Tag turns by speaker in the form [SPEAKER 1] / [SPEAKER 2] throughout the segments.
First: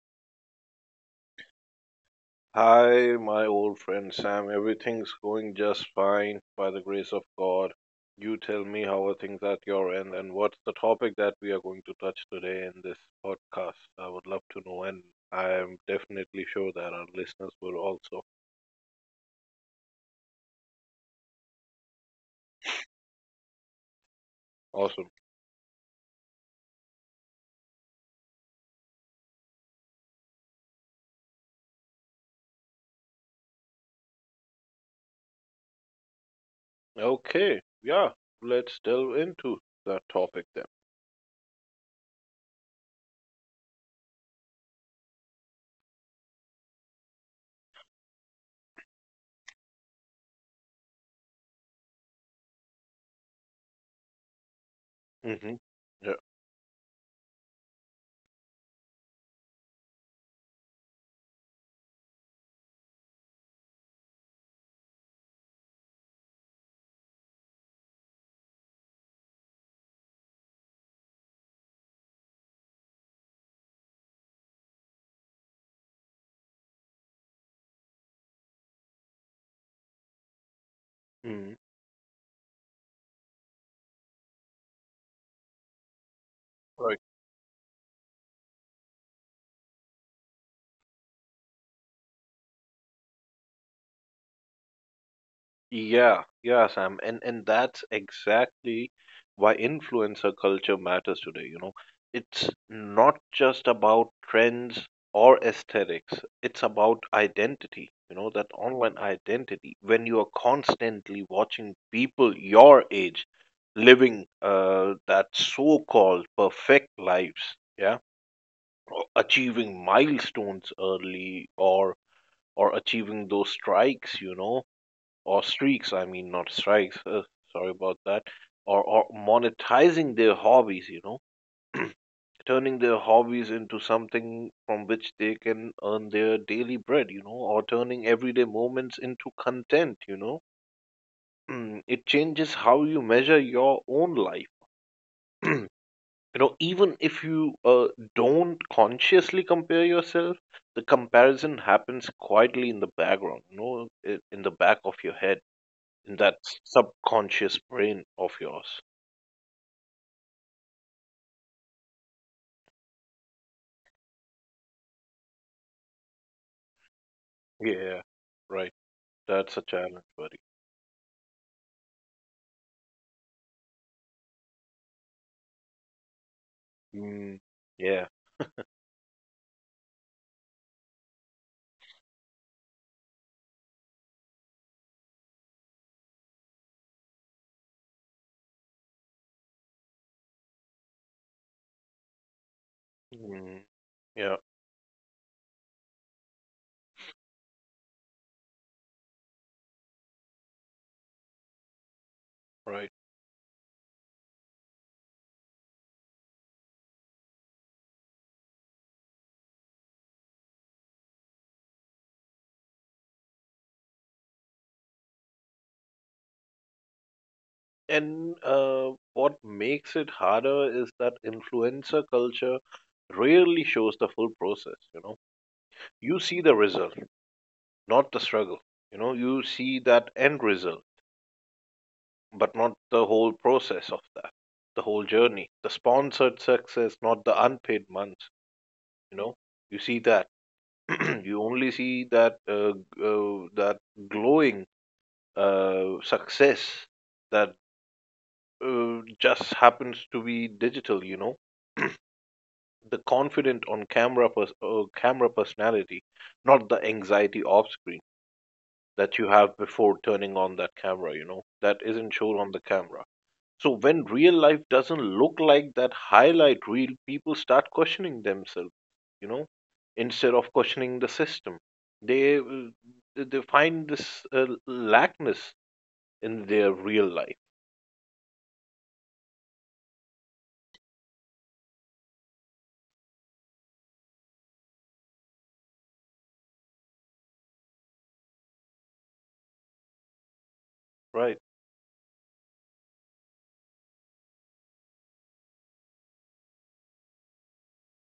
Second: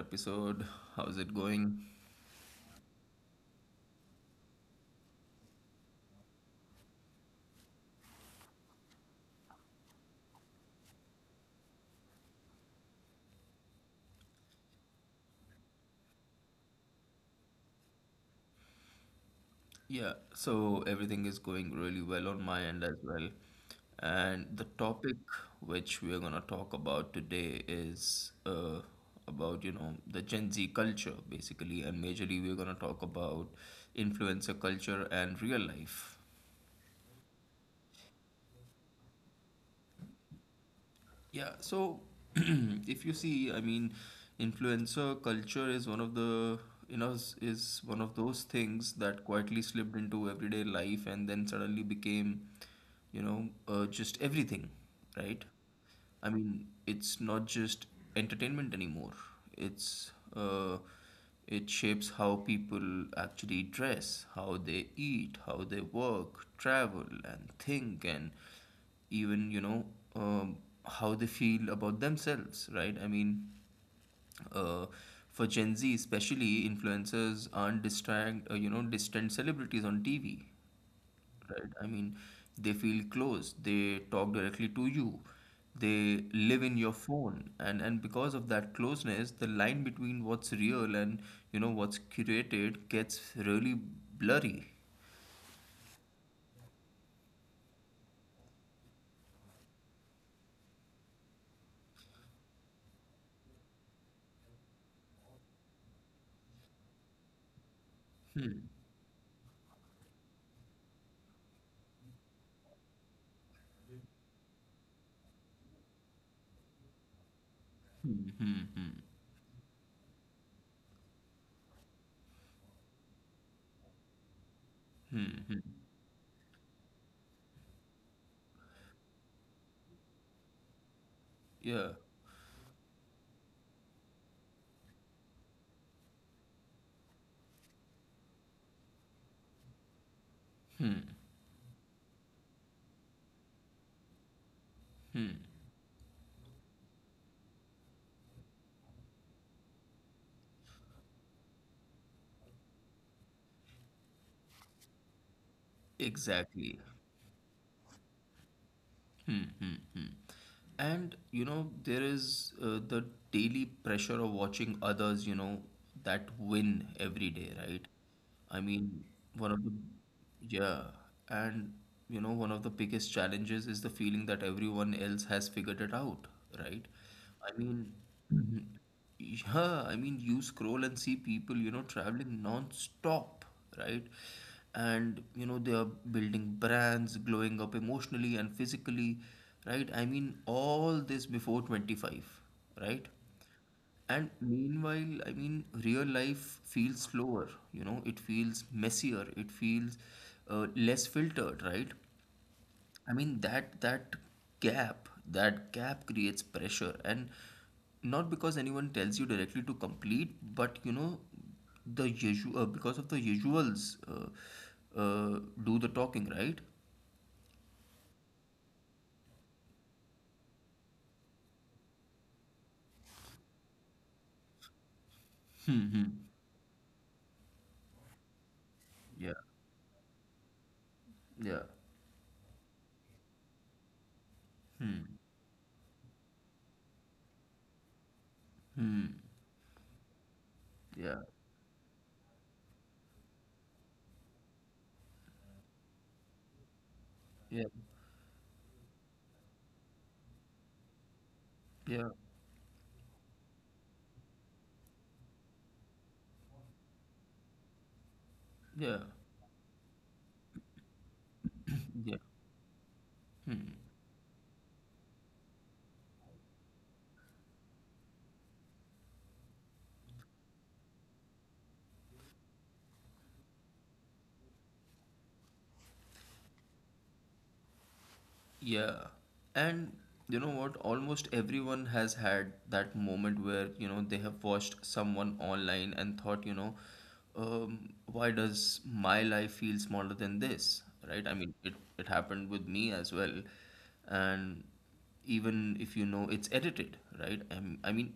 [SPEAKER 1] episode. How's it going?
[SPEAKER 2] Hi, my old friend Sam. Everything's going just fine by the grace of God. You tell me how are things at your end and what's the topic that we are going to touch today in this podcast. I would love to know, and I am definitely sure that our listeners will also.
[SPEAKER 1] Yeah, so everything is going really well on my end as well. And the
[SPEAKER 2] Awesome.
[SPEAKER 1] topic which we're gonna talk about today is about, the Gen Z culture basically, and majorly we're gonna talk about influencer culture and real life.
[SPEAKER 2] Okay, yeah, let's delve into that topic then.
[SPEAKER 1] Yeah, so if you see, I mean, influencer culture is one of the, is one of those things that quietly slipped into everyday life and then suddenly became, just everything, right?
[SPEAKER 2] Mm-hmm. Yeah.
[SPEAKER 1] I mean, it's not just entertainment anymore. It's it shapes how people actually dress, how they eat, how they work, travel, and think, and even um, how they feel about themselves, right? I mean, uh, for Gen Z especially, influencers aren't distract distant celebrities on TV,
[SPEAKER 2] Mm-hmm.
[SPEAKER 1] right? I mean, they feel close, they talk directly to you, they live in your phone, and because of that closeness, the line between what's real and what's curated gets really blurry.
[SPEAKER 2] Yeah, yeah, Sam. And that's exactly why influencer culture matters today, you know. It's not just about trends or aesthetics. It's about identity, you know, that
[SPEAKER 1] Hmm.
[SPEAKER 2] online identity. When you are constantly watching people your age living that so-called perfect lives, yeah,
[SPEAKER 1] Hmm, hmm, hmm,
[SPEAKER 2] or achieving milestones early or achieving those strikes, you know, or
[SPEAKER 1] hmm, hmm.
[SPEAKER 2] streaks. I mean, not strikes, sorry about that. Or monetizing their hobbies, you know,
[SPEAKER 1] Yeah,
[SPEAKER 2] turning their hobbies into something from which they can earn their daily bread, you know, or turning everyday moments into content, you know. Mm, it changes how you measure your own life. You know, even if you don't consciously compare yourself, the comparison happens quietly in the background, you know, in the back of your head, in that
[SPEAKER 1] exactly.
[SPEAKER 2] subconscious brain of yours.
[SPEAKER 1] Hmm, hmm, hmm. And there is the daily pressure of watching others, that win every day, right?
[SPEAKER 2] Yeah,
[SPEAKER 1] I
[SPEAKER 2] right.
[SPEAKER 1] mean, one
[SPEAKER 2] That's a
[SPEAKER 1] of the,
[SPEAKER 2] challenge, buddy.
[SPEAKER 1] yeah, and one of the biggest challenges is the feeling that everyone else has figured it out, right?
[SPEAKER 2] Mm,
[SPEAKER 1] I mean,
[SPEAKER 2] yeah.
[SPEAKER 1] Mhm. Yeah, I mean, you scroll and see people, traveling non-stop, right? And they are building brands, glowing up emotionally and physically, right? I mean, all this before 25, right?
[SPEAKER 2] Mm,
[SPEAKER 1] And
[SPEAKER 2] yeah,
[SPEAKER 1] meanwhile, I mean, real life feels slower, it feels messier, it feels less filtered, right?
[SPEAKER 2] right.
[SPEAKER 1] I mean, that gap, that gap creates pressure, and not because anyone tells you directly to complete, but the usual, because of the usuals, do the talking, right?
[SPEAKER 2] And what makes it harder is that influencer culture rarely shows the full process, you know. You see the result, not the struggle. You know,
[SPEAKER 1] Yeah,
[SPEAKER 2] you see that end result,
[SPEAKER 1] yeah,
[SPEAKER 2] but not the whole process of that, the whole journey, the sponsored success, not the unpaid months, you know. You see that.
[SPEAKER 1] yeah,
[SPEAKER 2] You only see that that glowing success that
[SPEAKER 1] yeah,
[SPEAKER 2] just happens to be digital. You know,
[SPEAKER 1] yeah,
[SPEAKER 2] the confident on camera camera personality, not the anxiety off screen
[SPEAKER 1] yeah,
[SPEAKER 2] that you have before turning on that camera. You know, that isn't
[SPEAKER 1] yeah.
[SPEAKER 2] shown on the camera. So when real life doesn't look like that highlight reel, people start questioning themselves, you know, instead of questioning the system. They uh, they find this lackness in their real life.
[SPEAKER 1] Yeah. And you know what? Almost everyone has had that moment where, they have watched someone online and thought, why does my life feel smaller than this? Right? I
[SPEAKER 2] Right,
[SPEAKER 1] mean, it happened with me as well. And even if you know it's edited, right? I mean,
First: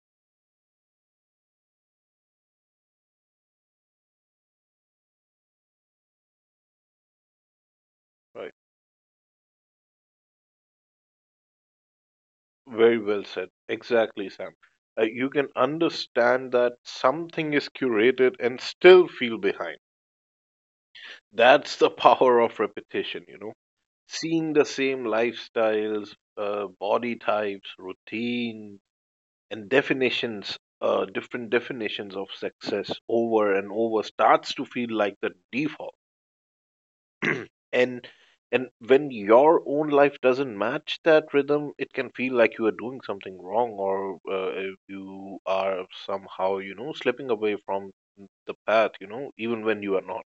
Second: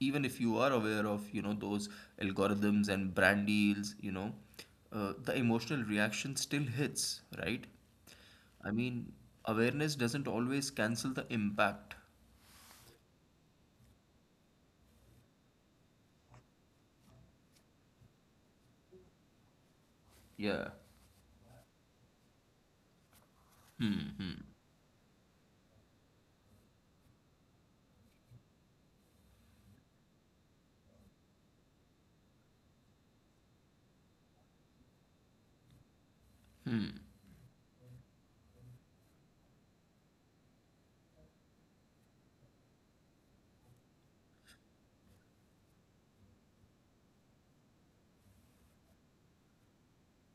[SPEAKER 1] even if you are aware of, those algorithms and brand deals, the emotional reaction still hits, right?
[SPEAKER 2] right.
[SPEAKER 1] I mean, awareness doesn't always cancel the impact.
[SPEAKER 2] Very well said. Exactly, Sam. You can understand that something is curated and still feel behind.
[SPEAKER 1] Yeah.
[SPEAKER 2] That's the power of repetition, you know.
[SPEAKER 1] Hmm, hmm.
[SPEAKER 2] Seeing the same lifestyles, body types, routines and definitions, different definitions of success over and over starts to feel like the default. And and when your own life doesn't match that rhythm, it can feel like you are doing something wrong, or you are somehow, you know, slipping away from the path, you know, even when you are not.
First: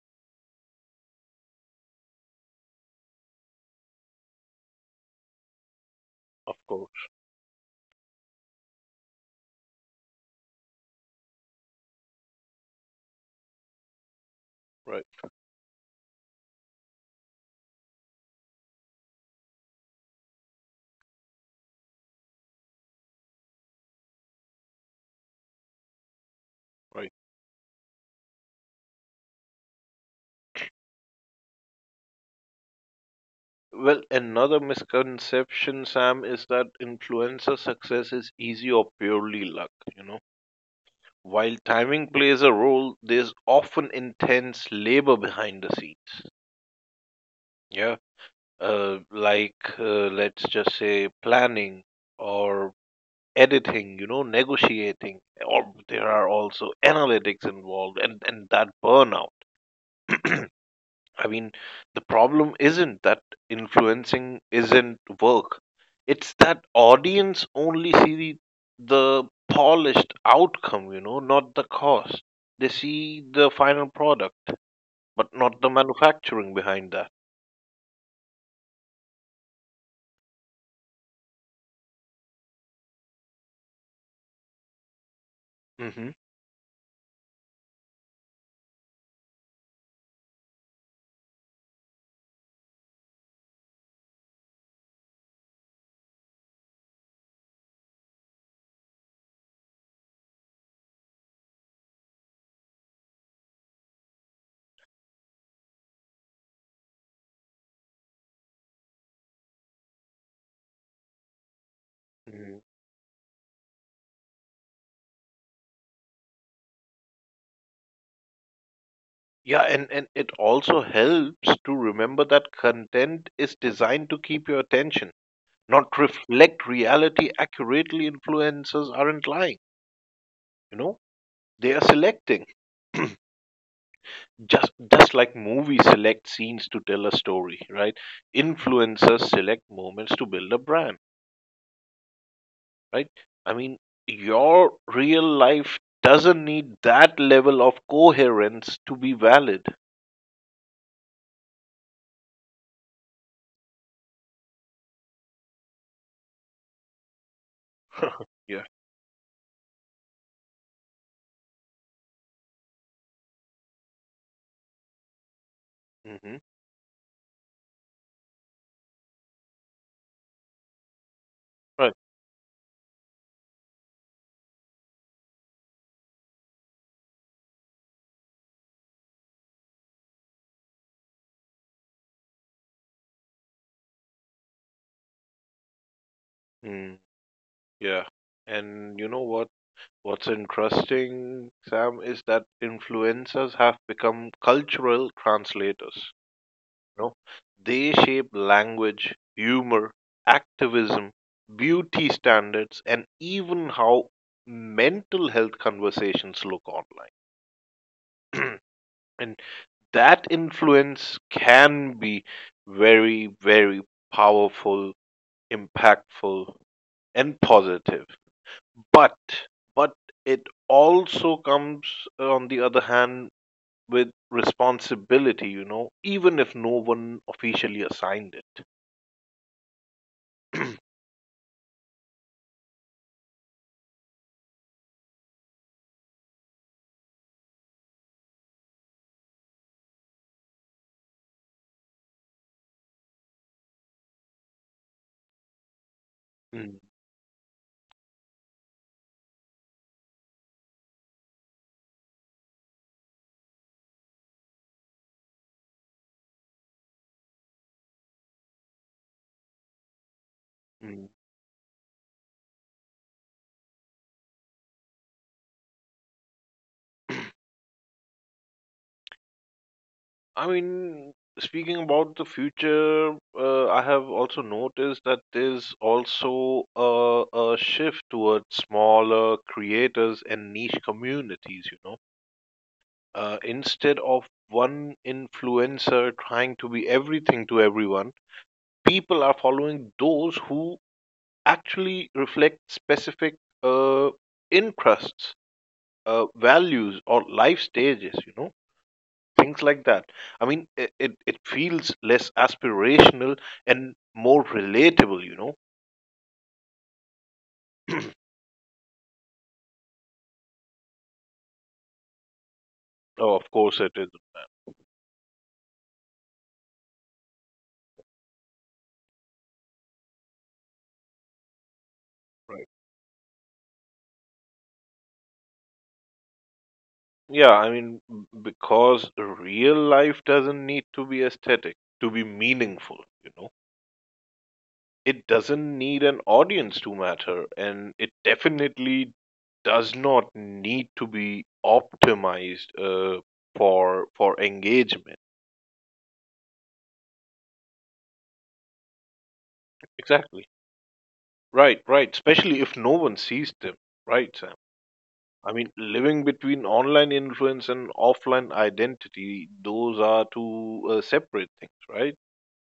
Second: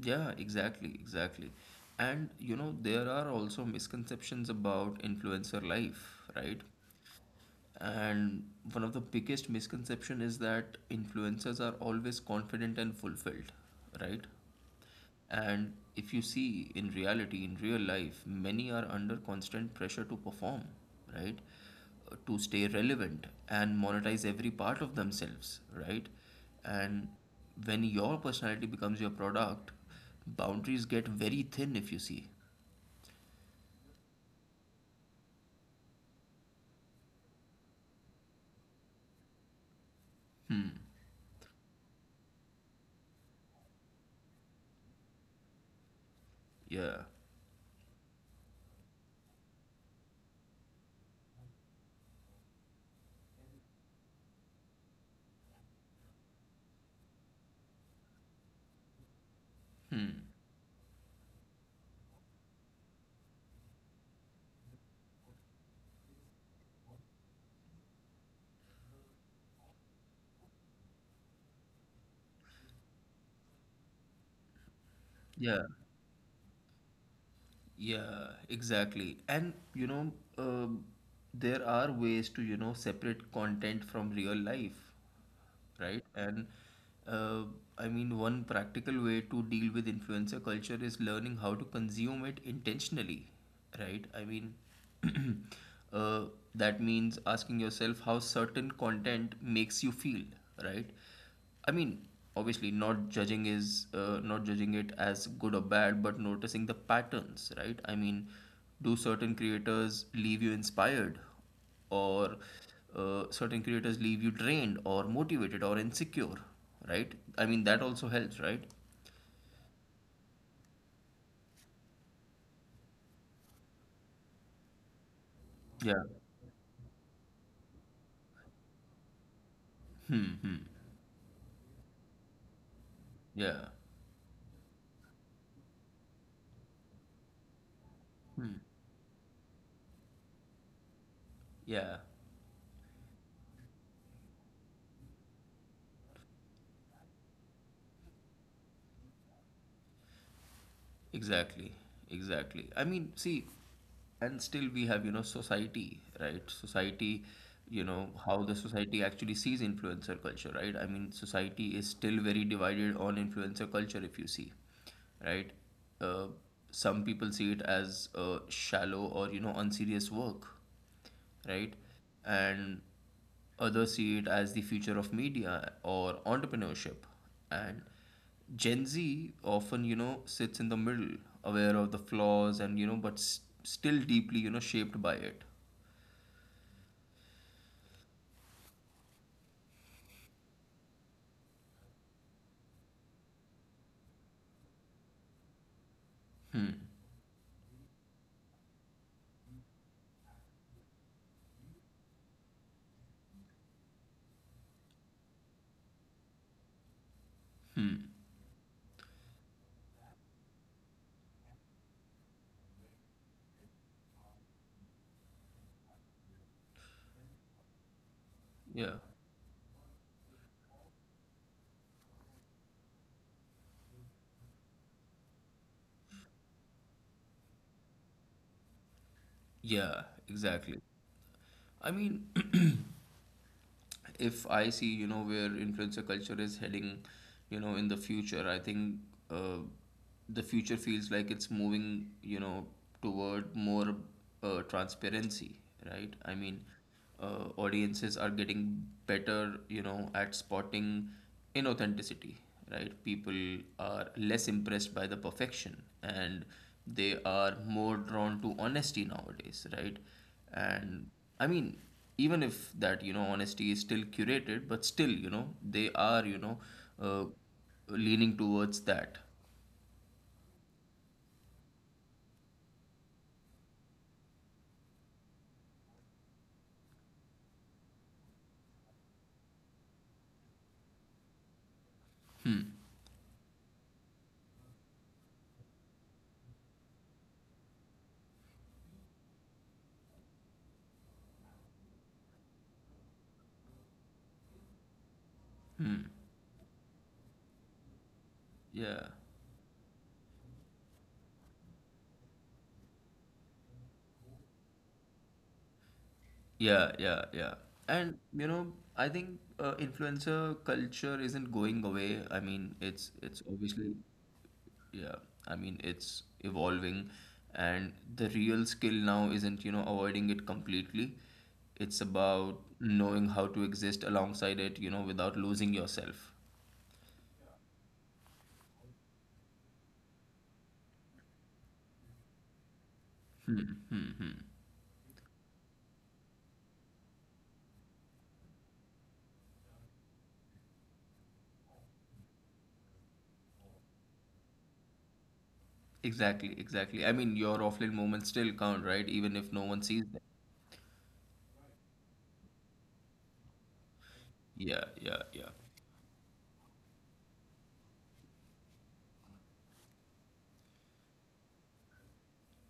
[SPEAKER 1] Yeah, exactly, exactly. And there are also misconceptions about influencer life,
[SPEAKER 2] Of
[SPEAKER 1] right?
[SPEAKER 2] course.
[SPEAKER 1] And one of the biggest misconception is that influencers are always confident and fulfilled, right?
[SPEAKER 2] Right,
[SPEAKER 1] And if you see, in reality, in real life, many are under constant pressure to perform, right? To stay relevant and monetize every part of themselves, right? And
[SPEAKER 2] right.
[SPEAKER 1] when your personality becomes your product, boundaries get very thin, if you see.
[SPEAKER 2] Well, another misconception, Sam, is that influencer success is easy or purely luck, you know.
[SPEAKER 1] Hmm.
[SPEAKER 2] While timing plays a role, there's often intense labor behind the scenes.
[SPEAKER 1] Yeah.
[SPEAKER 2] Yeah, like let's just say planning or editing, you know, negotiating, or there are also analytics involved, and that burnout.
[SPEAKER 1] Hmm.
[SPEAKER 2] I mean, the problem isn't that influencing isn't work; it's that audience only see the polished outcome, you know, not the cost. They see the final product but not
[SPEAKER 1] Yeah.
[SPEAKER 2] the manufacturing behind that.
[SPEAKER 1] Yeah, exactly. And um there are ways to, separate content from real life, right?
[SPEAKER 2] Hmm.
[SPEAKER 1] And uh, I mean, one practical way to deal with influencer culture is learning how to consume it intentionally, right? I mean, uh, that means asking yourself how certain content makes you feel, right? I mean, obviously, not judging it as good or bad, but noticing the patterns, right? I mean, do certain creators leave you inspired, or
[SPEAKER 2] Mhm.
[SPEAKER 1] certain creators leave you drained or motivated or insecure, right? I mean, that also helps, right?
[SPEAKER 2] Yeah, and it also helps to remember that content is designed to keep your attention, not
[SPEAKER 1] Yeah.
[SPEAKER 2] reflect reality accurately. Influencers aren't lying,
[SPEAKER 1] Hmm, hmm.
[SPEAKER 2] you know, they are selecting.
[SPEAKER 1] Yeah.
[SPEAKER 2] Just like movies select scenes to tell a story, right?
[SPEAKER 1] Hmm.
[SPEAKER 2] Influencers select moments to build a brand,
[SPEAKER 1] Yeah.
[SPEAKER 2] right? I mean, your real life doesn't need that level of coherence to be valid.
[SPEAKER 1] Exactly. Exactly. I mean, see, and still we have, society, right? Society, how the
[SPEAKER 2] Yeah.
[SPEAKER 1] society actually sees influencer culture, right? I mean, society is still very divided on influencer culture, if you see, right? Uh,
[SPEAKER 2] Hmm.
[SPEAKER 1] some people see it as shallow or, unserious work, right?
[SPEAKER 2] Right.
[SPEAKER 1] And others see it as the future of media or entrepreneurship. And Gen Z often, sits in the middle, aware of the flaws, and, but still deeply, shaped by it.
[SPEAKER 2] Mm, yeah. And you know what? What's interesting, Sam, is that influencers have become cultural translators.
[SPEAKER 1] Hmm.
[SPEAKER 2] You know, they shape language, humor, activism, beauty standards, and even how mental health conversations look online.
[SPEAKER 1] Hmm.
[SPEAKER 2] And that influence can be very, very powerful, impactful, and positive.
[SPEAKER 1] Yeah.
[SPEAKER 2] But but it also comes, on the other hand, with responsibility, you know, even if no one officially assigned it.
[SPEAKER 1] Yeah, exactly. I mean, if I see, where influencer culture is heading, in the future, I think uh, the future feels like it's moving, toward more transparency, right? I mean,
[SPEAKER 2] Mm,
[SPEAKER 1] audiences are getting better, at spotting inauthenticity, right? People are less impressed by the perfection, and they are more drawn to honesty nowadays, right?
[SPEAKER 2] mm.
[SPEAKER 1] And I mean, even if that, honesty is still curated, but still, they are, uh, leaning towards that.
[SPEAKER 2] I mean, speaking about the future, I have also noticed that there's also a shift towards smaller creators and niche communities, you know. Instead of one influencer trying to be everything to everyone, people are following those who actually reflect specific uh, interests,
[SPEAKER 1] Hmm.
[SPEAKER 2] values, or life stages, you know,
[SPEAKER 1] Yeah,
[SPEAKER 2] things like that. I mean, it feels less aspirational and more relatable, you know?
[SPEAKER 1] yeah, yeah, yeah. And I think influencer culture isn't going away. I mean, it's
[SPEAKER 2] Oh, of
[SPEAKER 1] it's
[SPEAKER 2] course it
[SPEAKER 1] obviously,
[SPEAKER 2] is.
[SPEAKER 1] yeah, I mean, it's evolving. And the real skill now isn't, avoiding it completely, it's about
[SPEAKER 2] Right.
[SPEAKER 1] knowing how to exist alongside it, without losing yourself.
[SPEAKER 2] Yeah, I mean, because real life doesn't need to be aesthetic to be meaningful, you know?
[SPEAKER 1] Mm-hmm.
[SPEAKER 2] It doesn't need an audience to matter, and it definitely does not need to be optimized, for engagement.
[SPEAKER 1] Exactly, exactly. I mean, your offline moments still count, right? Even if no one sees them.
[SPEAKER 2] Exactly. Right, right. Especially if no one sees them. Right, Sam.
[SPEAKER 1] Yeah, yeah, yeah.
[SPEAKER 2] I mean, living between online influence and offline identity, those are two separate things, right?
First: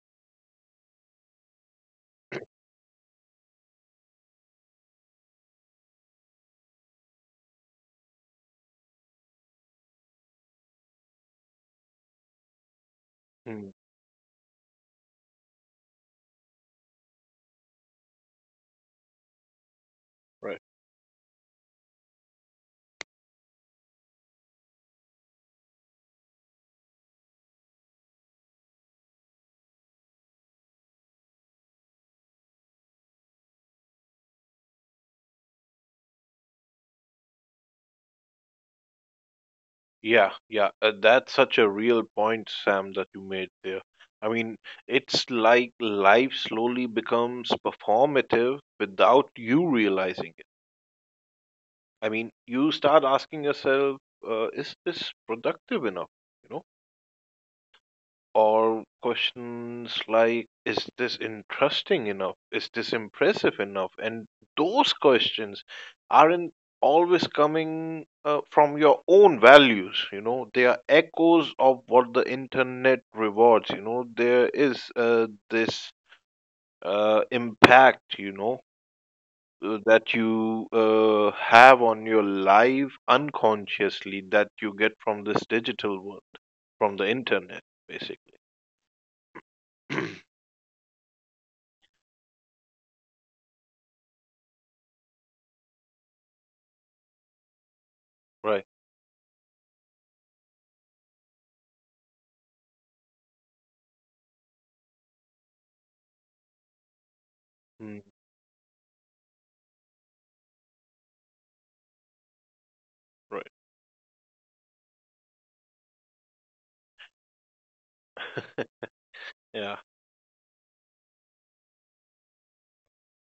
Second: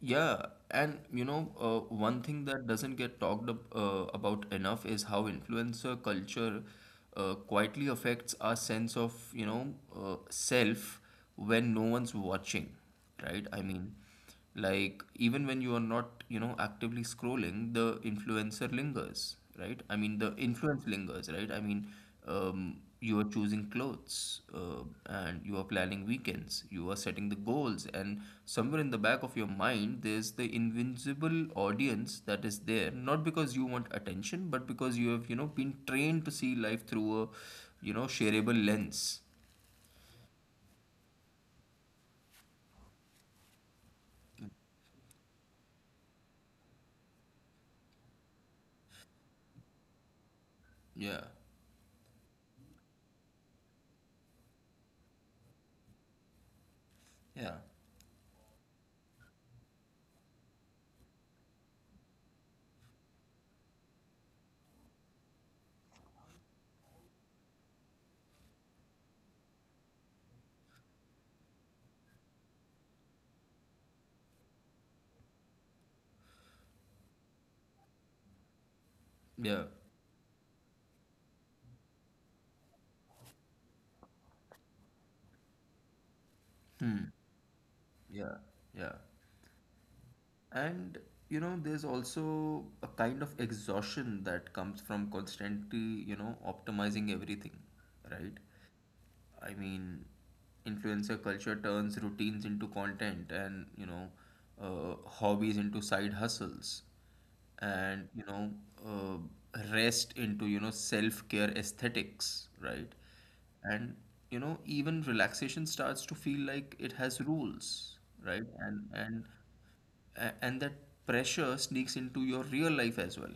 [SPEAKER 1] Yeah, and one thing that doesn't get talked ab about enough is how influencer culture quietly affects our sense of, self when no one's watching, right? I
[SPEAKER 2] Mm,
[SPEAKER 1] mean, like even when you are not, actively scrolling, the influencer lingers, right? I mean, the
[SPEAKER 2] right.
[SPEAKER 1] influence lingers, right? I mean, you are choosing clothes, and you are planning weekends, you are setting the goals, and somewhere in the back of your mind there's the invincible audience that is there, not because you want attention, but because you have, been trained to see life through a, shareable lens.
[SPEAKER 2] Yeah, yeah. That's such a real point, Sam, that you made there. I mean, it's like life slowly becomes performative without you realizing it.
[SPEAKER 1] Yeah,
[SPEAKER 2] I mean, you start asking yourself, is this productive enough? You know?
[SPEAKER 1] yeah,
[SPEAKER 2] Or questions like, is this interesting enough, is this impressive enough? And those questions aren't always coming, from your own values, you know, they are echoes of what the internet rewards, you know. There is, this impact, you know,
[SPEAKER 1] yeah,
[SPEAKER 2] that you have on your life unconsciously that you get from this digital world, from the internet
[SPEAKER 1] yeah,
[SPEAKER 2] basically.
[SPEAKER 1] yeah. And there's also a kind of exhaustion that comes from constantly, optimizing everything, right?
[SPEAKER 2] Right.
[SPEAKER 1] I mean, influencer culture turns routines into content, and, hobbies into side hustles,
[SPEAKER 2] Hmm.
[SPEAKER 1] and, uh, rest into, self-care aesthetics, right?
[SPEAKER 2] Right.
[SPEAKER 1] And, even relaxation starts to feel like it has rules, right? And and
[SPEAKER 2] Yeah.
[SPEAKER 1] a- and that pressure sneaks into your real life as well.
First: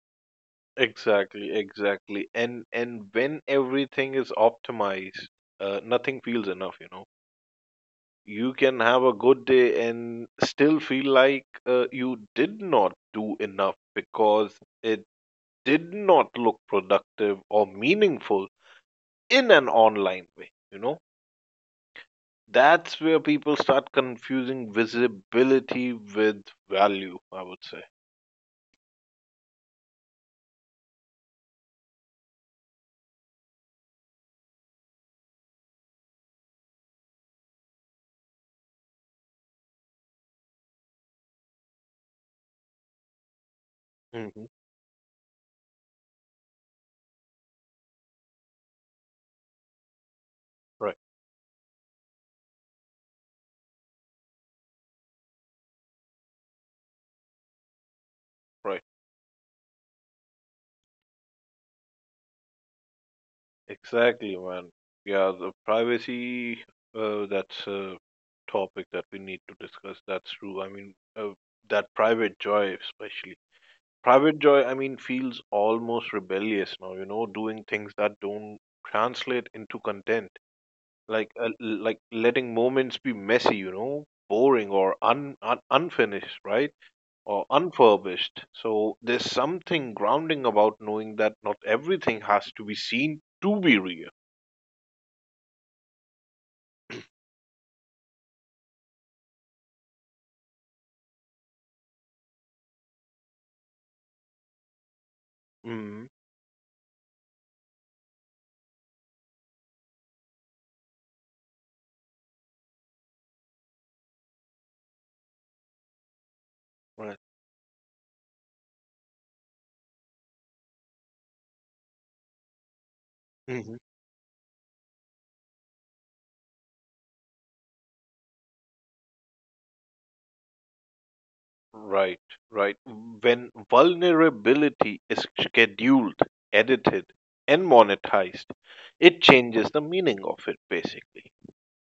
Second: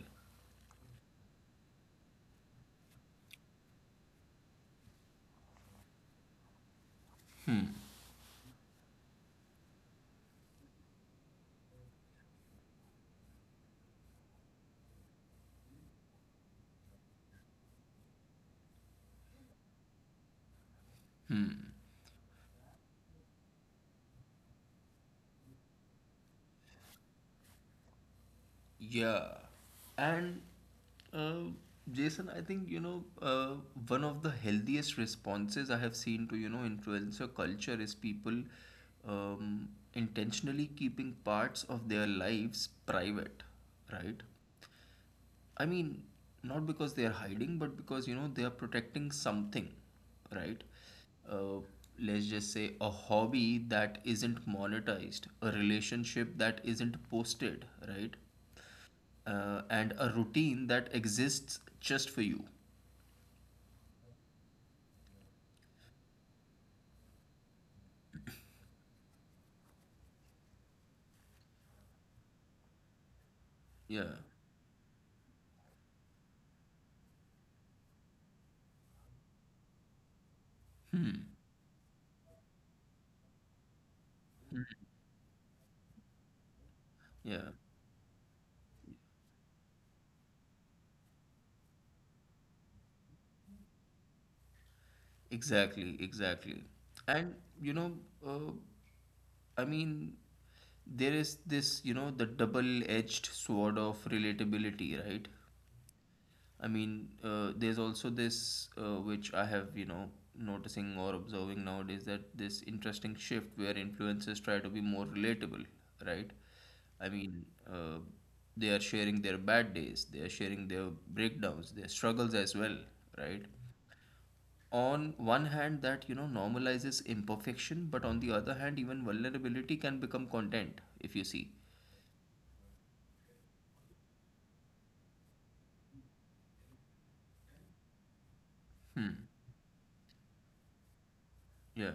[SPEAKER 2] Exactly. Exactly. And when everything is optimized, nothing feels enough. You know, you can have a good day and still feel like you did not do enough because it did not look productive or meaningful in an online way. You know,
[SPEAKER 1] Hmm.
[SPEAKER 2] that's where people start confusing visibility with value, I would say.
[SPEAKER 1] Yeah, and uh, Jason, I think, one of the healthiest responses I have seen to, influencer culture is people intentionally keeping parts of their lives private, right?
[SPEAKER 2] Hmm.
[SPEAKER 1] I mean, not because they are hiding, but because, they are protecting something, right?
[SPEAKER 2] Right.
[SPEAKER 1] Uh, let's just say a hobby that isn't monetized, a relationship that isn't posted, right?
[SPEAKER 2] Right.
[SPEAKER 1] And a routine that exists just for you.
[SPEAKER 2] Exactly, man. Yeah, the privacy, that's a topic that we need to discuss. That's true. I mean, that private joy, especially.
[SPEAKER 1] Yeah,
[SPEAKER 2] Private joy, I mean, feels almost rebellious now, you know, doing things that don't translate into content. Like, uh, like letting moments be messy, you know, boring or un, un unfinished, right? Or
[SPEAKER 1] yeah,
[SPEAKER 2] unfurbished. So there's something grounding about knowing that not everything has to be seen to be real.
[SPEAKER 1] exactly, exactly. And, you know, uh, I mean, there is this, the double-edged sword of relatability, right?
[SPEAKER 2] Mhm.
[SPEAKER 1] I mean, there's also this, which I have, noticing or observing nowadays, that this interesting shift where influencers try to be more relatable, right? I
[SPEAKER 2] Right.
[SPEAKER 1] mean, they are sharing their bad days, they are sharing their breakdowns, their struggles as well, right?
[SPEAKER 2] Hmm.
[SPEAKER 1] On one hand, that, normalizes imperfection, but on the other hand, even vulnerability can become content, if you see.
[SPEAKER 2] Right, right. When vulnerability is scheduled, edited, and monetized, it
[SPEAKER 1] Hmm.
[SPEAKER 2] changes the meaning of it basically.
[SPEAKER 1] Yeah.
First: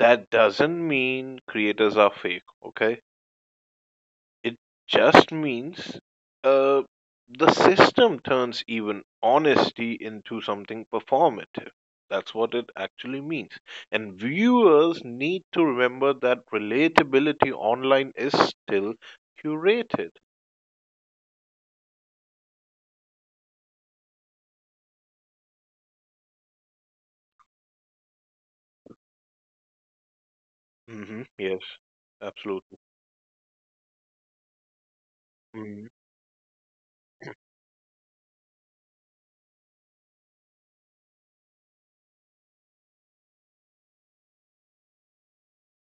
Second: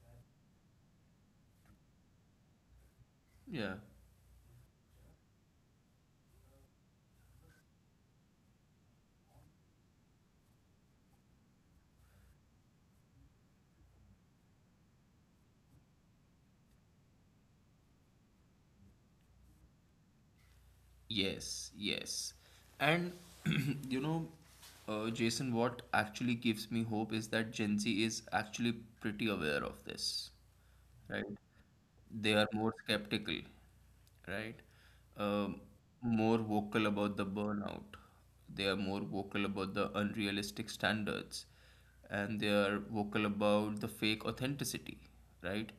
[SPEAKER 2] That doesn't mean creators are fake, okay?
[SPEAKER 1] Yeah.
[SPEAKER 2] It just means, uh, the system turns even honesty into something performative. That's what it actually means. And viewers need to remember that relatability online is still curated.
[SPEAKER 1] Yes, yes. And you know, Jason, what actually gives me hope is that Gen Z is actually pretty aware of this,
[SPEAKER 2] Mhm.
[SPEAKER 1] right?
[SPEAKER 2] Yes,
[SPEAKER 1] They are more
[SPEAKER 2] absolutely.
[SPEAKER 1] skeptical, right? Um,
[SPEAKER 2] Mhm.
[SPEAKER 1] More vocal about the burnout. They are more vocal about the unrealistic standards, and they are vocal about the fake authenticity, right?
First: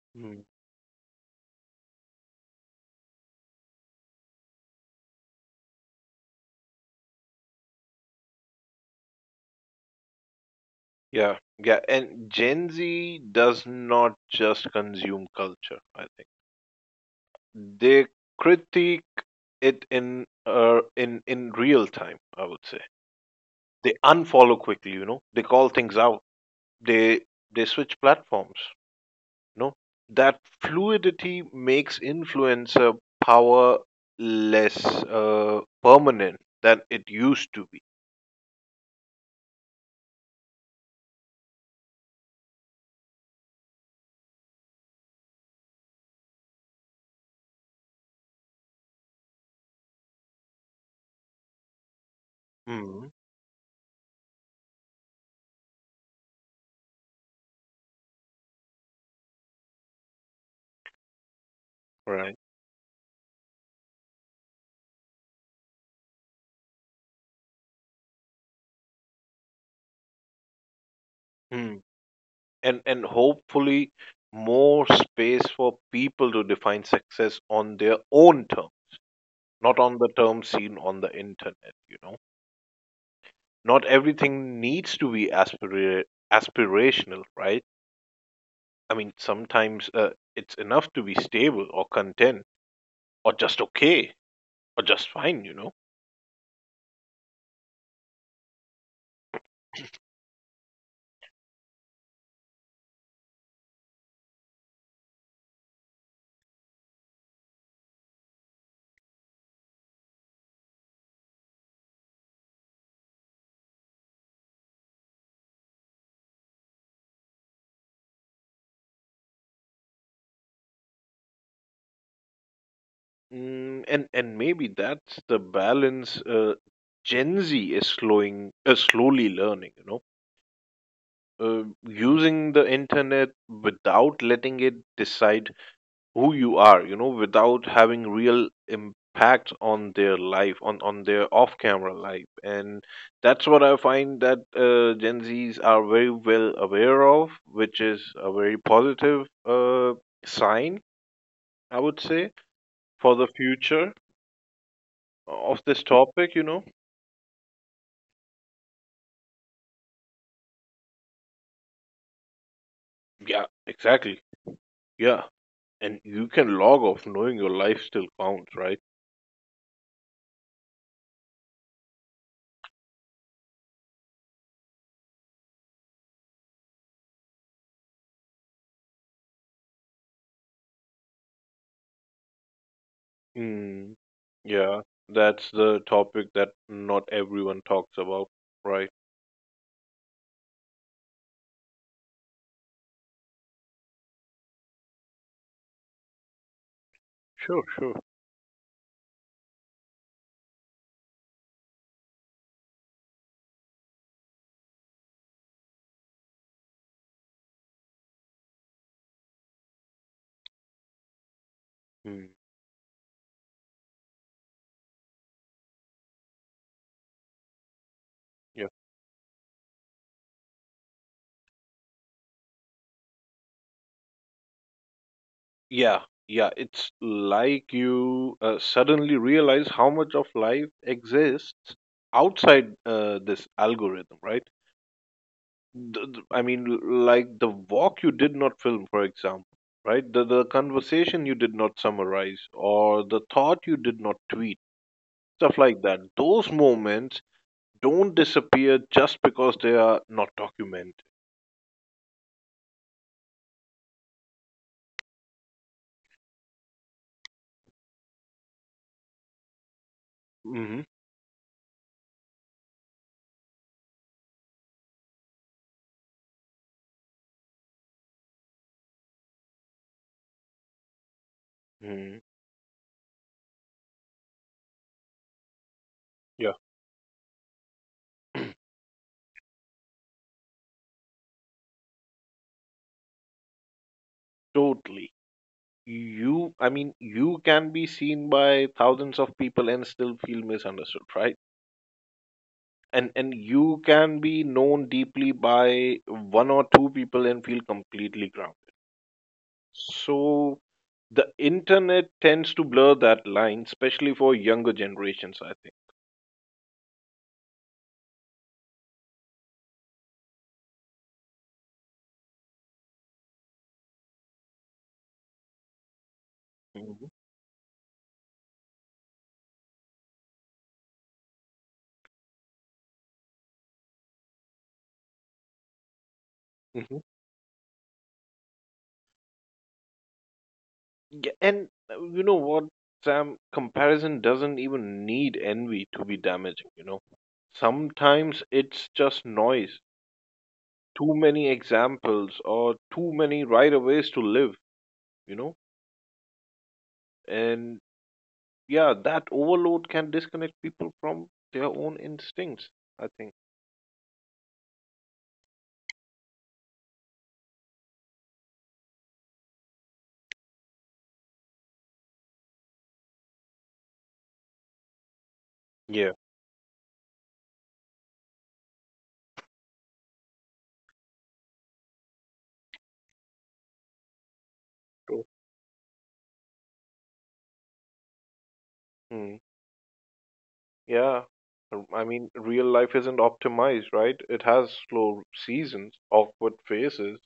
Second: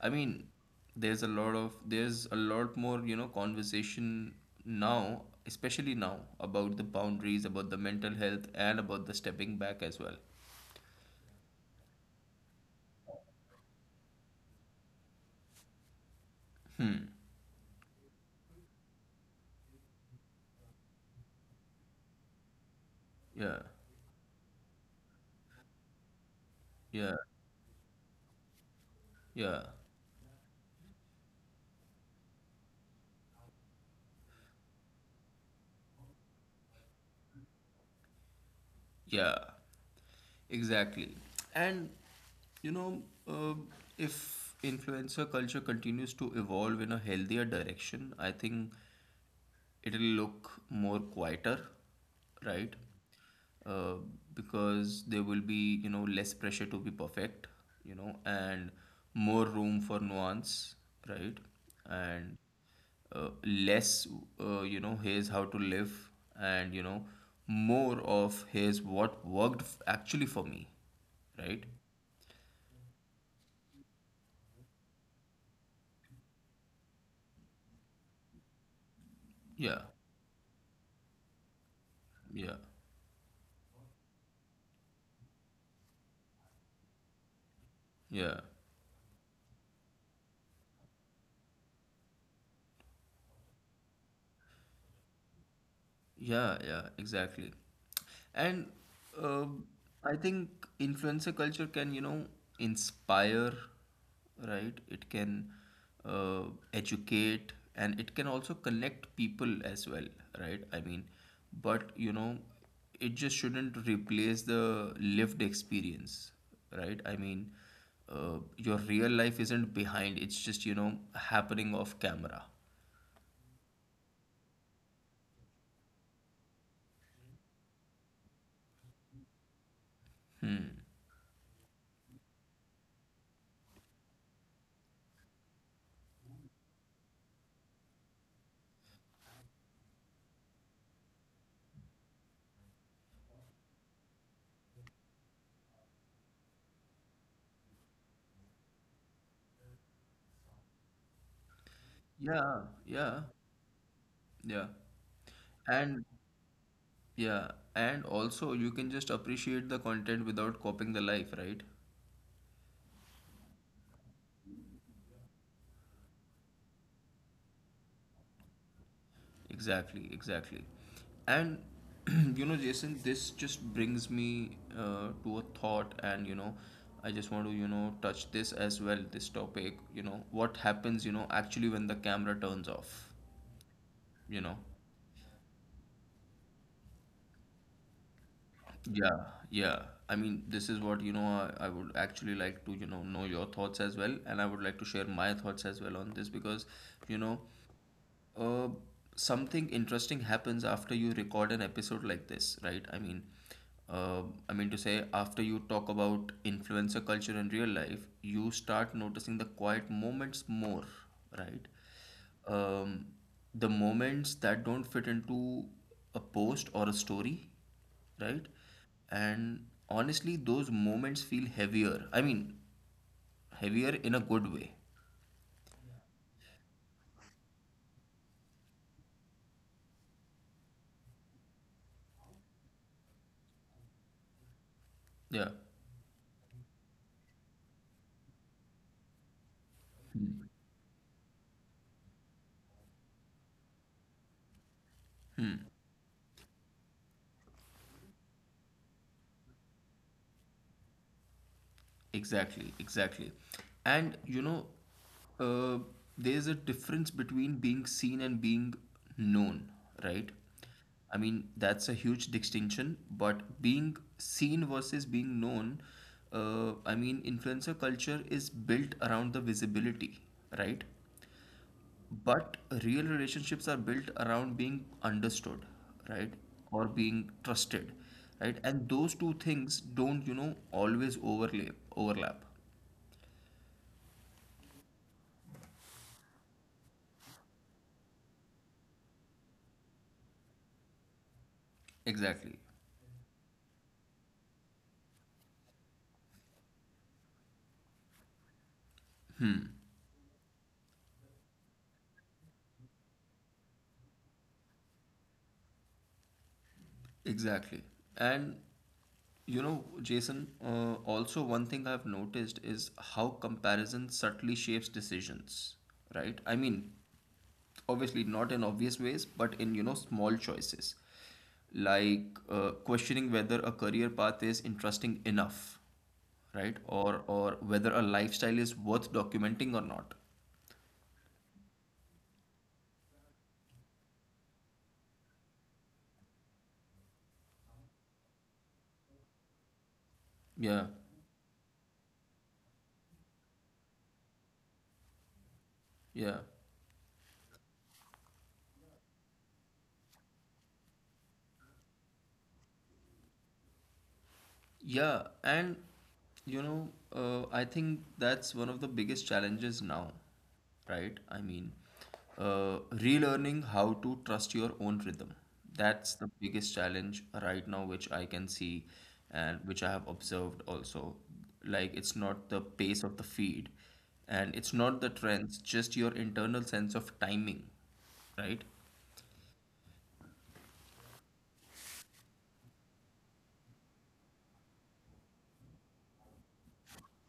[SPEAKER 1] I
[SPEAKER 2] Mhm.
[SPEAKER 1] mean, there's a lot more, conversation now, especially now about the boundaries, about the mental health, and about the stepping back as well.
[SPEAKER 2] Yeah, yeah, and Gen Z does not just consume culture, I think. They critique it in, real time, I would say.
[SPEAKER 1] Yeah,
[SPEAKER 2] They unfollow quickly, you know. They call things out.
[SPEAKER 1] yeah,
[SPEAKER 2] They they switch platforms,
[SPEAKER 1] yeah.
[SPEAKER 2] you know. That fluidity makes influencer power less permanent than it used to be.
[SPEAKER 1] Yeah, exactly. And, you know, uh, if influencer culture continues to evolve in a healthier direction, I think it'll look more quieter, right?
[SPEAKER 2] Mhm.
[SPEAKER 1] Uh, because there will be, less pressure to be perfect, and more room for nuance, right? And
[SPEAKER 2] Right.
[SPEAKER 1] less, here's how to live, and, more of here's what worked, actually for me, right?
[SPEAKER 2] And hopefully more space for people to define success on their own term, not
[SPEAKER 1] Yeah,
[SPEAKER 2] on the term seen on the internet, you know.
[SPEAKER 1] yeah,
[SPEAKER 2] Not everything needs to be aspirational, right?
[SPEAKER 1] yeah.
[SPEAKER 2] I mean, sometimes it's enough to be stable or content, or just okay, or just fine, you know.
[SPEAKER 1] Yeah, yeah, exactly. And um I think influencer culture can, inspire, right? It can uh, educate, and it can also connect people as well, right? I mean, but, it just shouldn't replace the lived experience, right? I mean, your real life isn't behind, it's just, happening off camera.
[SPEAKER 2] Mm, and maybe that's the balance, Gen Z is slowing slowly learning, you know, using the internet without letting it decide who you are, you know, without having real impact on their life, on their off camera life. And that's what I find, that Gen Z's are very well aware of, which is a very positive sign, I would say,
[SPEAKER 1] Yeah,
[SPEAKER 2] for
[SPEAKER 1] yeah,
[SPEAKER 2] the future
[SPEAKER 1] yeah.
[SPEAKER 2] of this
[SPEAKER 1] And
[SPEAKER 2] topic, you know.
[SPEAKER 1] yeah, and also you can just appreciate the content without copying the life, right?
[SPEAKER 2] Yeah, exactly. Yeah, and you can log off knowing your life still counts, right?
[SPEAKER 1] Exactly, exactly. And Jason, this just brings me to a thought, and, I just want to, touch this as well, this topic, what happens, actually when the camera turns off,
[SPEAKER 2] Hmm.
[SPEAKER 1] you know?
[SPEAKER 2] Yeah, that's the topic that not everyone talks about, right?
[SPEAKER 1] Yeah, yeah. I mean, this is what, I would actually like to, know your thoughts as well. And I would like to share my thoughts as well on this because, you know,
[SPEAKER 2] Sure, sure.
[SPEAKER 1] uh, something interesting happens after you record an episode like this, right? I mean to say, after you talk about influencer culture in real life, you start noticing the quiet moments more, right?
[SPEAKER 2] Mm,
[SPEAKER 1] Um, the moments that don't fit into a post or a story, right?
[SPEAKER 2] yeah.
[SPEAKER 1] And honestly, those moments feel heavier. I mean, heavier in a good way.
[SPEAKER 2] Yeah, yeah. It's like you suddenly realize how much of life exists outside this algorithm, right?
[SPEAKER 1] Yeah.
[SPEAKER 2] I mean, like the walk you did not film, for example, right? The conversation you did not summarize, or the thought you did not tweet, stuff
[SPEAKER 1] Hmm.
[SPEAKER 2] like that. Those moments don't disappear just because they are not documented.
[SPEAKER 1] Exactly, exactly. And you know, uh, there's a difference between being seen and being known, right?
[SPEAKER 2] Mhm,
[SPEAKER 1] I mean, that's a huge distinction, but being seen versus being known, I mean, influencer culture is built around the visibility, right?
[SPEAKER 2] mhm.
[SPEAKER 1] But real relationships are built around being understood, right?
[SPEAKER 2] Yeah,
[SPEAKER 1] Or being trusted, right? And those two things don't, you know, always overlap, overlap.
[SPEAKER 2] totally. You, I mean, you can be seen by thousands of people and still feel misunderstood, right?
[SPEAKER 1] Exactly,
[SPEAKER 2] And you can be known deeply by one or two people and feel completely grounded. So the internet tends to blur that line, especially for younger generations, I think.
[SPEAKER 1] exactly. And you know, Jason, also one thing I've noticed is how comparison subtly shapes decisions, right? I mean, obviously not in obvious ways, but in, you know, small choices, like questioning whether a career path is interesting enough, right?
[SPEAKER 2] Mhm.
[SPEAKER 1] Or whether a lifestyle is worth documenting or not.
[SPEAKER 2] Yeah, and you know what, Sam? Comparison doesn't even need envy to be damaging, you know. Sometimes it's just noise,
[SPEAKER 1] Yeah,
[SPEAKER 2] too many examples, or too many right of ways to live, you know.
[SPEAKER 1] yeah.
[SPEAKER 2] And yeah, that overload can disconnect people from their own instincts, I think.
[SPEAKER 1] Yeah, you know, I think that's one of the biggest challenges now, right? I mean, relearning how to trust your own rhythm. That's
[SPEAKER 2] Yeah.
[SPEAKER 1] the biggest challenge right now, which I can see and which I have observed also. Like, it's not the pace of the feed and it's not the
[SPEAKER 2] True.
[SPEAKER 1] trends, just your internal sense of timing, right?
[SPEAKER 2] Mm, yeah. I mean, real life isn't optimized, right? It has slow seasons, awkward phases,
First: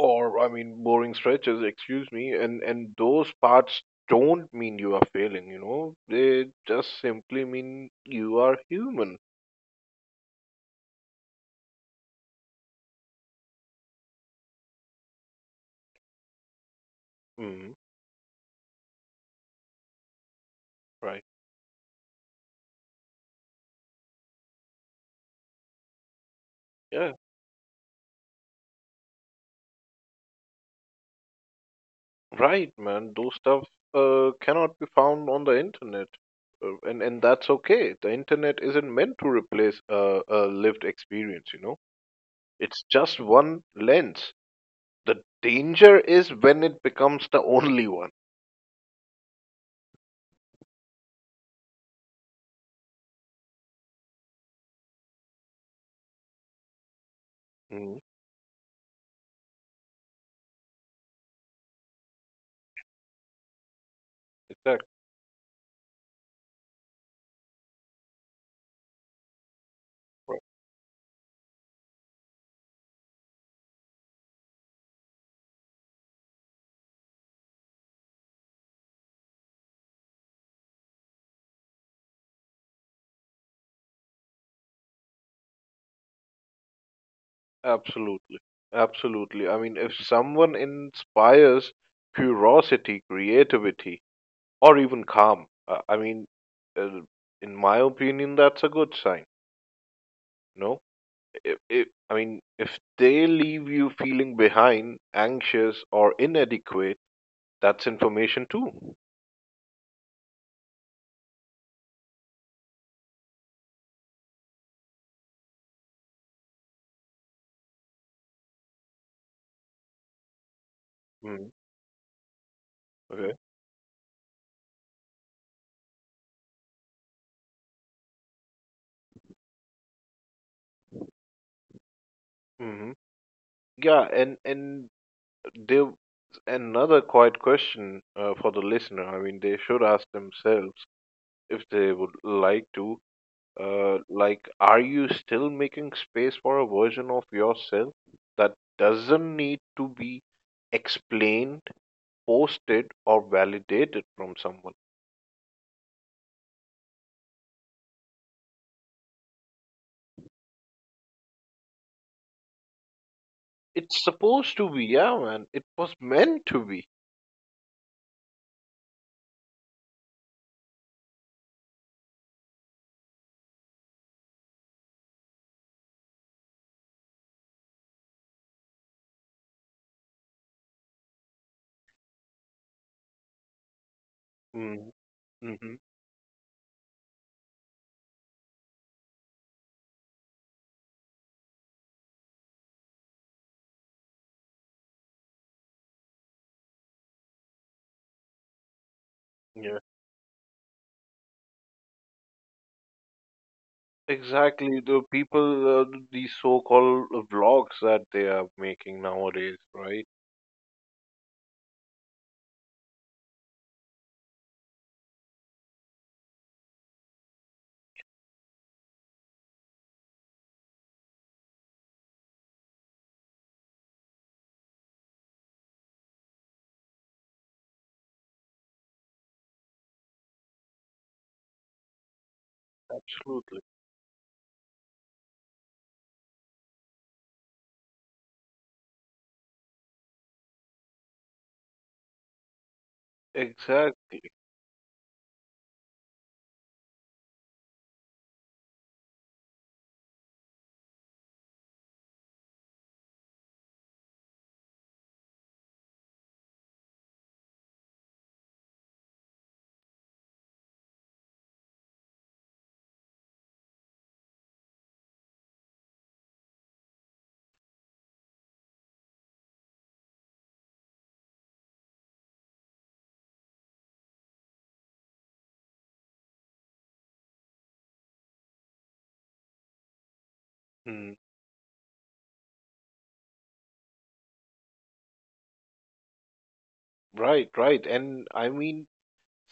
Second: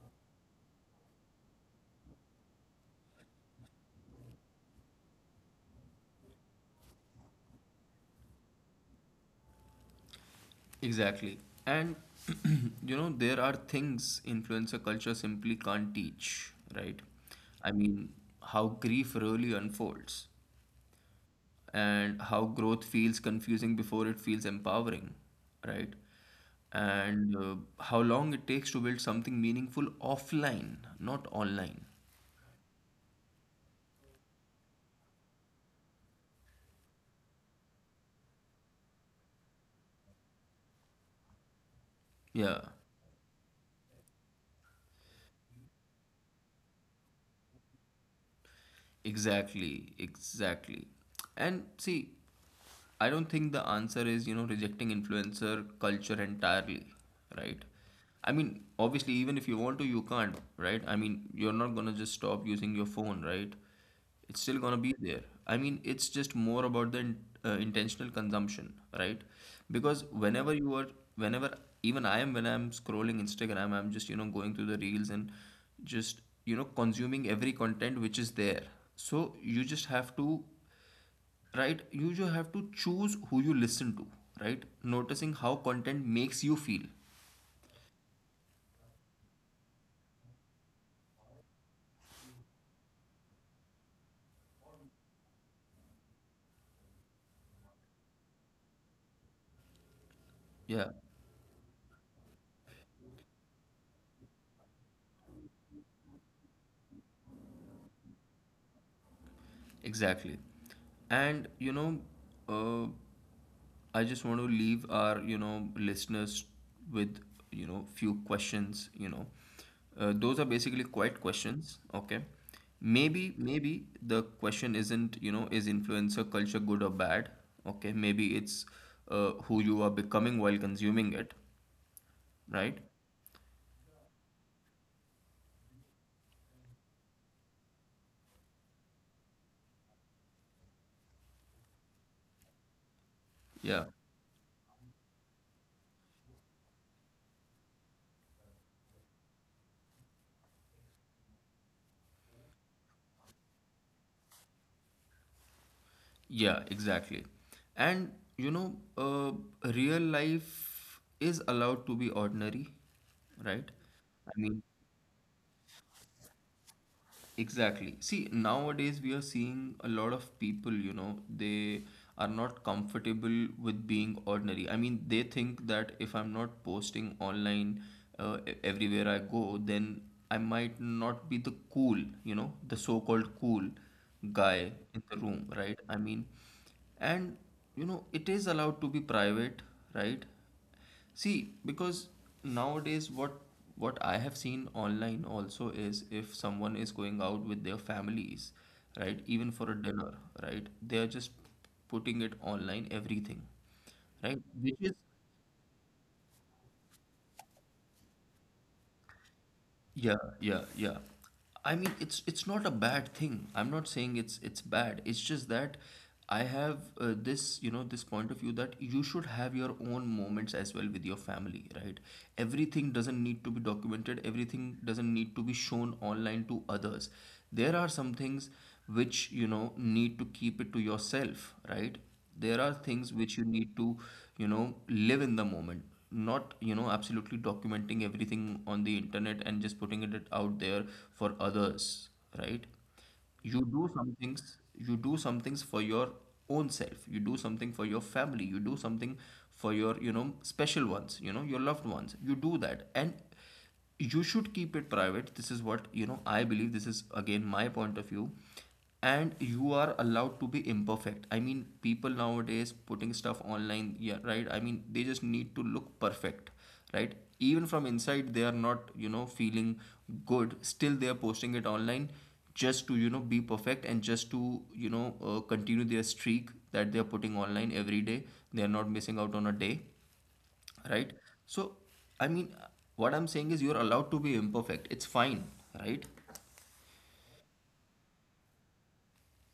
[SPEAKER 2] or I mean boring stretches, excuse me, and those parts don't mean you are failing, you know. They just simply mean you are human.
[SPEAKER 1] Exactly. And you know, there are things influencer culture simply can't teach, right? I
[SPEAKER 2] Mm,
[SPEAKER 1] mean, how grief really unfolds
[SPEAKER 2] right.
[SPEAKER 1] and how growth feels confusing before it feels empowering, right?
[SPEAKER 2] Yeah.
[SPEAKER 1] And how long it takes to build something meaningful offline, not online.
[SPEAKER 2] Right, man. Those stuff cannot be found on the internet. And that's okay. The internet isn't meant to replace a lived experience, you know.
[SPEAKER 1] Yeah.
[SPEAKER 2] It's just one lens. The danger is when it becomes the only one.
[SPEAKER 1] Exactly, exactly. And see, I don't think the answer is, you know, rejecting influencer culture entirely, right?
[SPEAKER 2] Mm,
[SPEAKER 1] I mean, obviously, even if you want to, you can't, right? I mean, you're not gonna just stop using your phone, right? It's still gonna
[SPEAKER 2] exactly.
[SPEAKER 1] be there. I mean, it's just more about the intentional consumption, right? Because whenever even I am, when I'm scrolling Instagram, I'm just you know going through the reels and just you know consuming every content which is there. So you just have to, right? You just have to choose who you listen to, right? Noticing how content makes you feel.
[SPEAKER 2] Absolutely. Absolutely. I mean, if someone inspires curiosity, creativity, or even calm, I mean, uh, in my opinion, that's a good sign. No,
[SPEAKER 1] Yeah,
[SPEAKER 2] if, I mean, if they leave you feeling behind, anxious, or inadequate, that's information too.
[SPEAKER 1] exactly. And you know, uh, I just want to leave our you know listeners with you know few questions. Those are basically quite
[SPEAKER 2] Mm,
[SPEAKER 1] questions. Okay, maybe
[SPEAKER 2] okay.
[SPEAKER 1] maybe the question isn't you know is influencer culture good or bad? Okay, maybe it's who you are becoming while consuming it, right?
[SPEAKER 2] Hmm. Yeah, and there another quiet question, for the listener. I mean, they should ask themselves if they would like to.
[SPEAKER 1] Yeah,
[SPEAKER 2] Like, are you still making space for a version of yourself that doesn't need to be explained, posted, or validated from someone?
[SPEAKER 1] yeah, exactly. And you know, uh, Real life is allowed to be ordinary, right?
[SPEAKER 2] It's
[SPEAKER 1] I
[SPEAKER 2] supposed
[SPEAKER 1] mean,
[SPEAKER 2] to be, yeah, man. It was meant to be.
[SPEAKER 1] exactly. See, nowadays we are seeing a lot of people, you know, they are not comfortable with being ordinary. I mean, they think that if I'm not posting online everywhere I go, then I might not be the cool, you know, the so-called cool guy
[SPEAKER 2] Mm,
[SPEAKER 1] in the room,
[SPEAKER 2] hmm.
[SPEAKER 1] right? I mean, and you know, it is allowed to be private, right? See, because nowadays what I have seen online also is if someone is going out with their families, right, even for
[SPEAKER 2] Yeah,
[SPEAKER 1] a dinner, right, they are just putting it online everything, right? Which
[SPEAKER 2] exactly.
[SPEAKER 1] is
[SPEAKER 2] The people, these so-called vlogs that they are making nowadays, right?
[SPEAKER 1] yeah, yeah, yeah. I mean, it's not a bad thing. I'm not saying it's bad. It's just that I have this, you know, this point of view that you should have your own moments as well with your family, right? Everything doesn't need to be documented. Everything doesn't need to be shown online to others. There are some things which, you know, need to keep it to yourself, right? There are things which you
[SPEAKER 2] Absolutely.
[SPEAKER 1] need to you know live in the moment, not you know absolutely documenting everything on the internet and just putting it out there for others, right? You do some
[SPEAKER 2] Exactly.
[SPEAKER 1] things, you do some things for your own self, you do something for your family, you do something for your you know special ones, you know, your loved ones, you do that and you should keep it private. This is what you know I believe, this is again my point of view. And you are allowed to be imperfect. I mean, people nowadays putting stuff online, yeah, right? I mean, they just need to look perfect, right? Even from inside they are not you know feeling good, still they are posting it online just to you know be perfect and just to you know continue their streak that they are putting online every day, they are not missing out on a day, right?
[SPEAKER 2] Mm,
[SPEAKER 1] So I mean what I'm saying is you're allowed to be imperfect, it's fine, right?
[SPEAKER 2] right, right. And I mean,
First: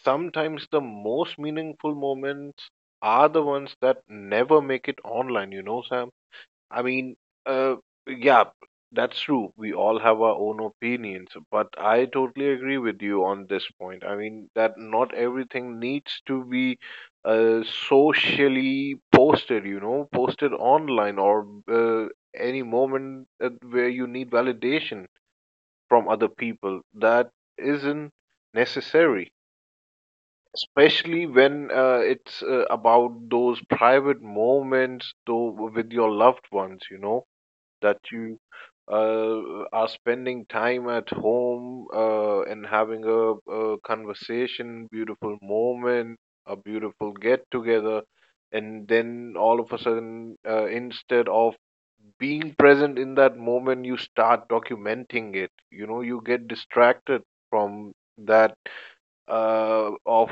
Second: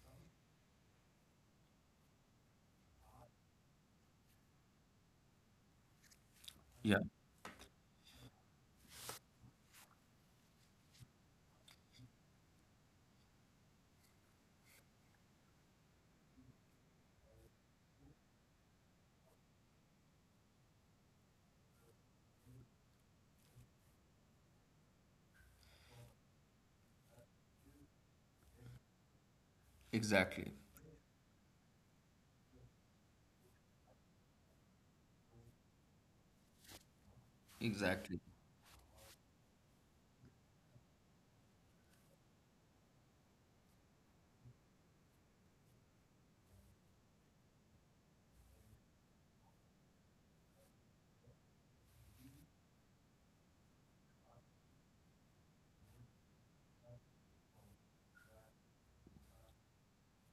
[SPEAKER 2] sometimes the most meaningful moments are the ones that never make it online, you know, Sam? I
[SPEAKER 1] Yeah,
[SPEAKER 2] mean, uh, yeah, that's true. We all have our own opinions, but I totally agree with you on this point. I mean, that not everything needs to be, uh, socially posted, you know, posted online, or uh, any moment that, where you need validation from other people. That isn't necessary,
[SPEAKER 1] exactly,
[SPEAKER 2] especially when it's about those private moments though with your loved ones, you know, that
[SPEAKER 1] exactly.
[SPEAKER 2] you are spending time at home, and having a conversation, beautiful moment, a beautiful get together, and then all of a sudden, instead of being present in that moment, you start documenting it, you know, you get distracted from that, of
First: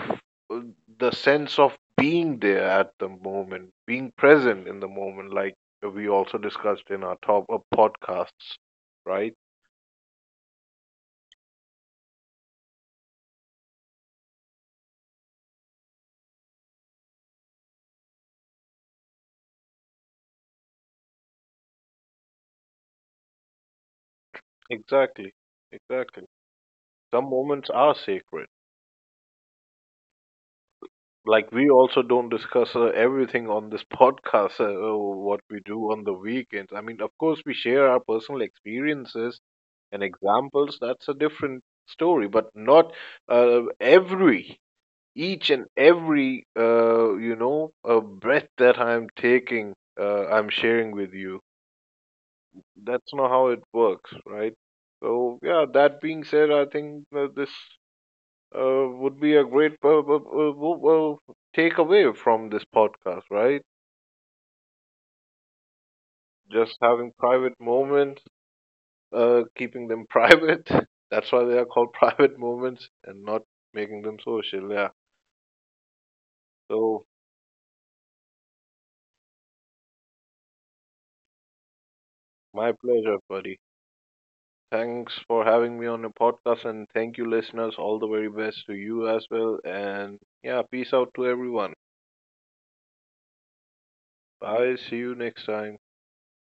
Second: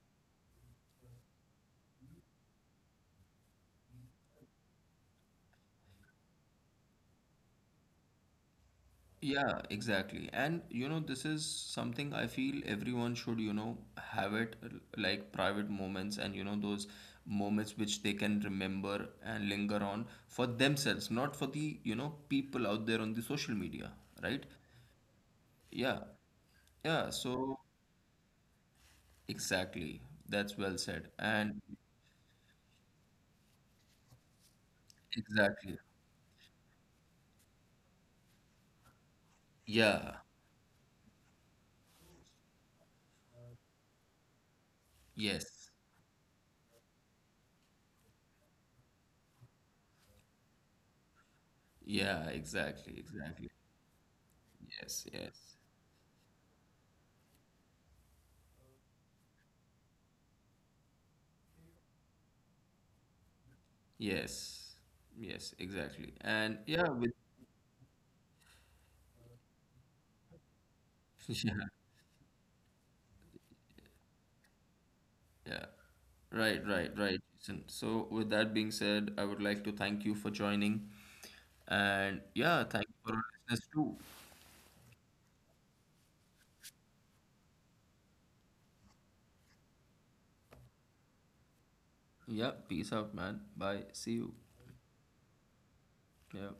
[SPEAKER 2] uh, the sense of being there at the moment, being present in the moment, like we also discussed in our top podcasts, right?
[SPEAKER 1] Yeah, exactly. And you know, this is something I feel everyone should you know have it, like private moments and you know those moments which they can remember and linger on for themselves, not for the you know people out there on the social media, right?
[SPEAKER 2] Exactly,
[SPEAKER 1] Yeah,
[SPEAKER 2] exactly.
[SPEAKER 1] yeah.
[SPEAKER 2] Some
[SPEAKER 1] So
[SPEAKER 2] moments are sacred.
[SPEAKER 1] exactly, that's well said.
[SPEAKER 2] Like
[SPEAKER 1] And
[SPEAKER 2] we also don't discuss everything on this podcast, what we
[SPEAKER 1] exactly,
[SPEAKER 2] do on the weekends. I mean, of course, we share our personal experiences and
[SPEAKER 1] yeah,
[SPEAKER 2] examples. That's a different story, but not, every each and
[SPEAKER 1] yes.
[SPEAKER 2] every, breath that I'm taking, I'm sharing with you.
[SPEAKER 1] Yeah, exactly,
[SPEAKER 2] That's not how
[SPEAKER 1] exactly.
[SPEAKER 2] it works, right?
[SPEAKER 1] Yes,
[SPEAKER 2] So
[SPEAKER 1] yes.
[SPEAKER 2] yeah, that being said, I think this would be a great, takeaway from this podcast, right?
[SPEAKER 1] Yes. Yes, exactly. And
[SPEAKER 2] Just
[SPEAKER 1] yeah, with
[SPEAKER 2] having private moments, keeping them private. That's why they are
[SPEAKER 1] yeah,
[SPEAKER 2] called private moments and not making them social. Yeah.
[SPEAKER 1] yeah. Right, right,
[SPEAKER 2] So
[SPEAKER 1] right, Jason. So with that being said, I would like to thank you for joining. And yeah,
[SPEAKER 2] my
[SPEAKER 1] thank you for
[SPEAKER 2] pleasure,
[SPEAKER 1] our
[SPEAKER 2] buddy.
[SPEAKER 1] listeners too.
[SPEAKER 2] Thanks for having me on the podcast, and thank you, listeners. All the very best to you as well. And yeah, peace out to everyone.
[SPEAKER 1] Yeah, peace out, man. Bye. See you.
[SPEAKER 2] Bye. See you next time.
[SPEAKER 1] Yeah.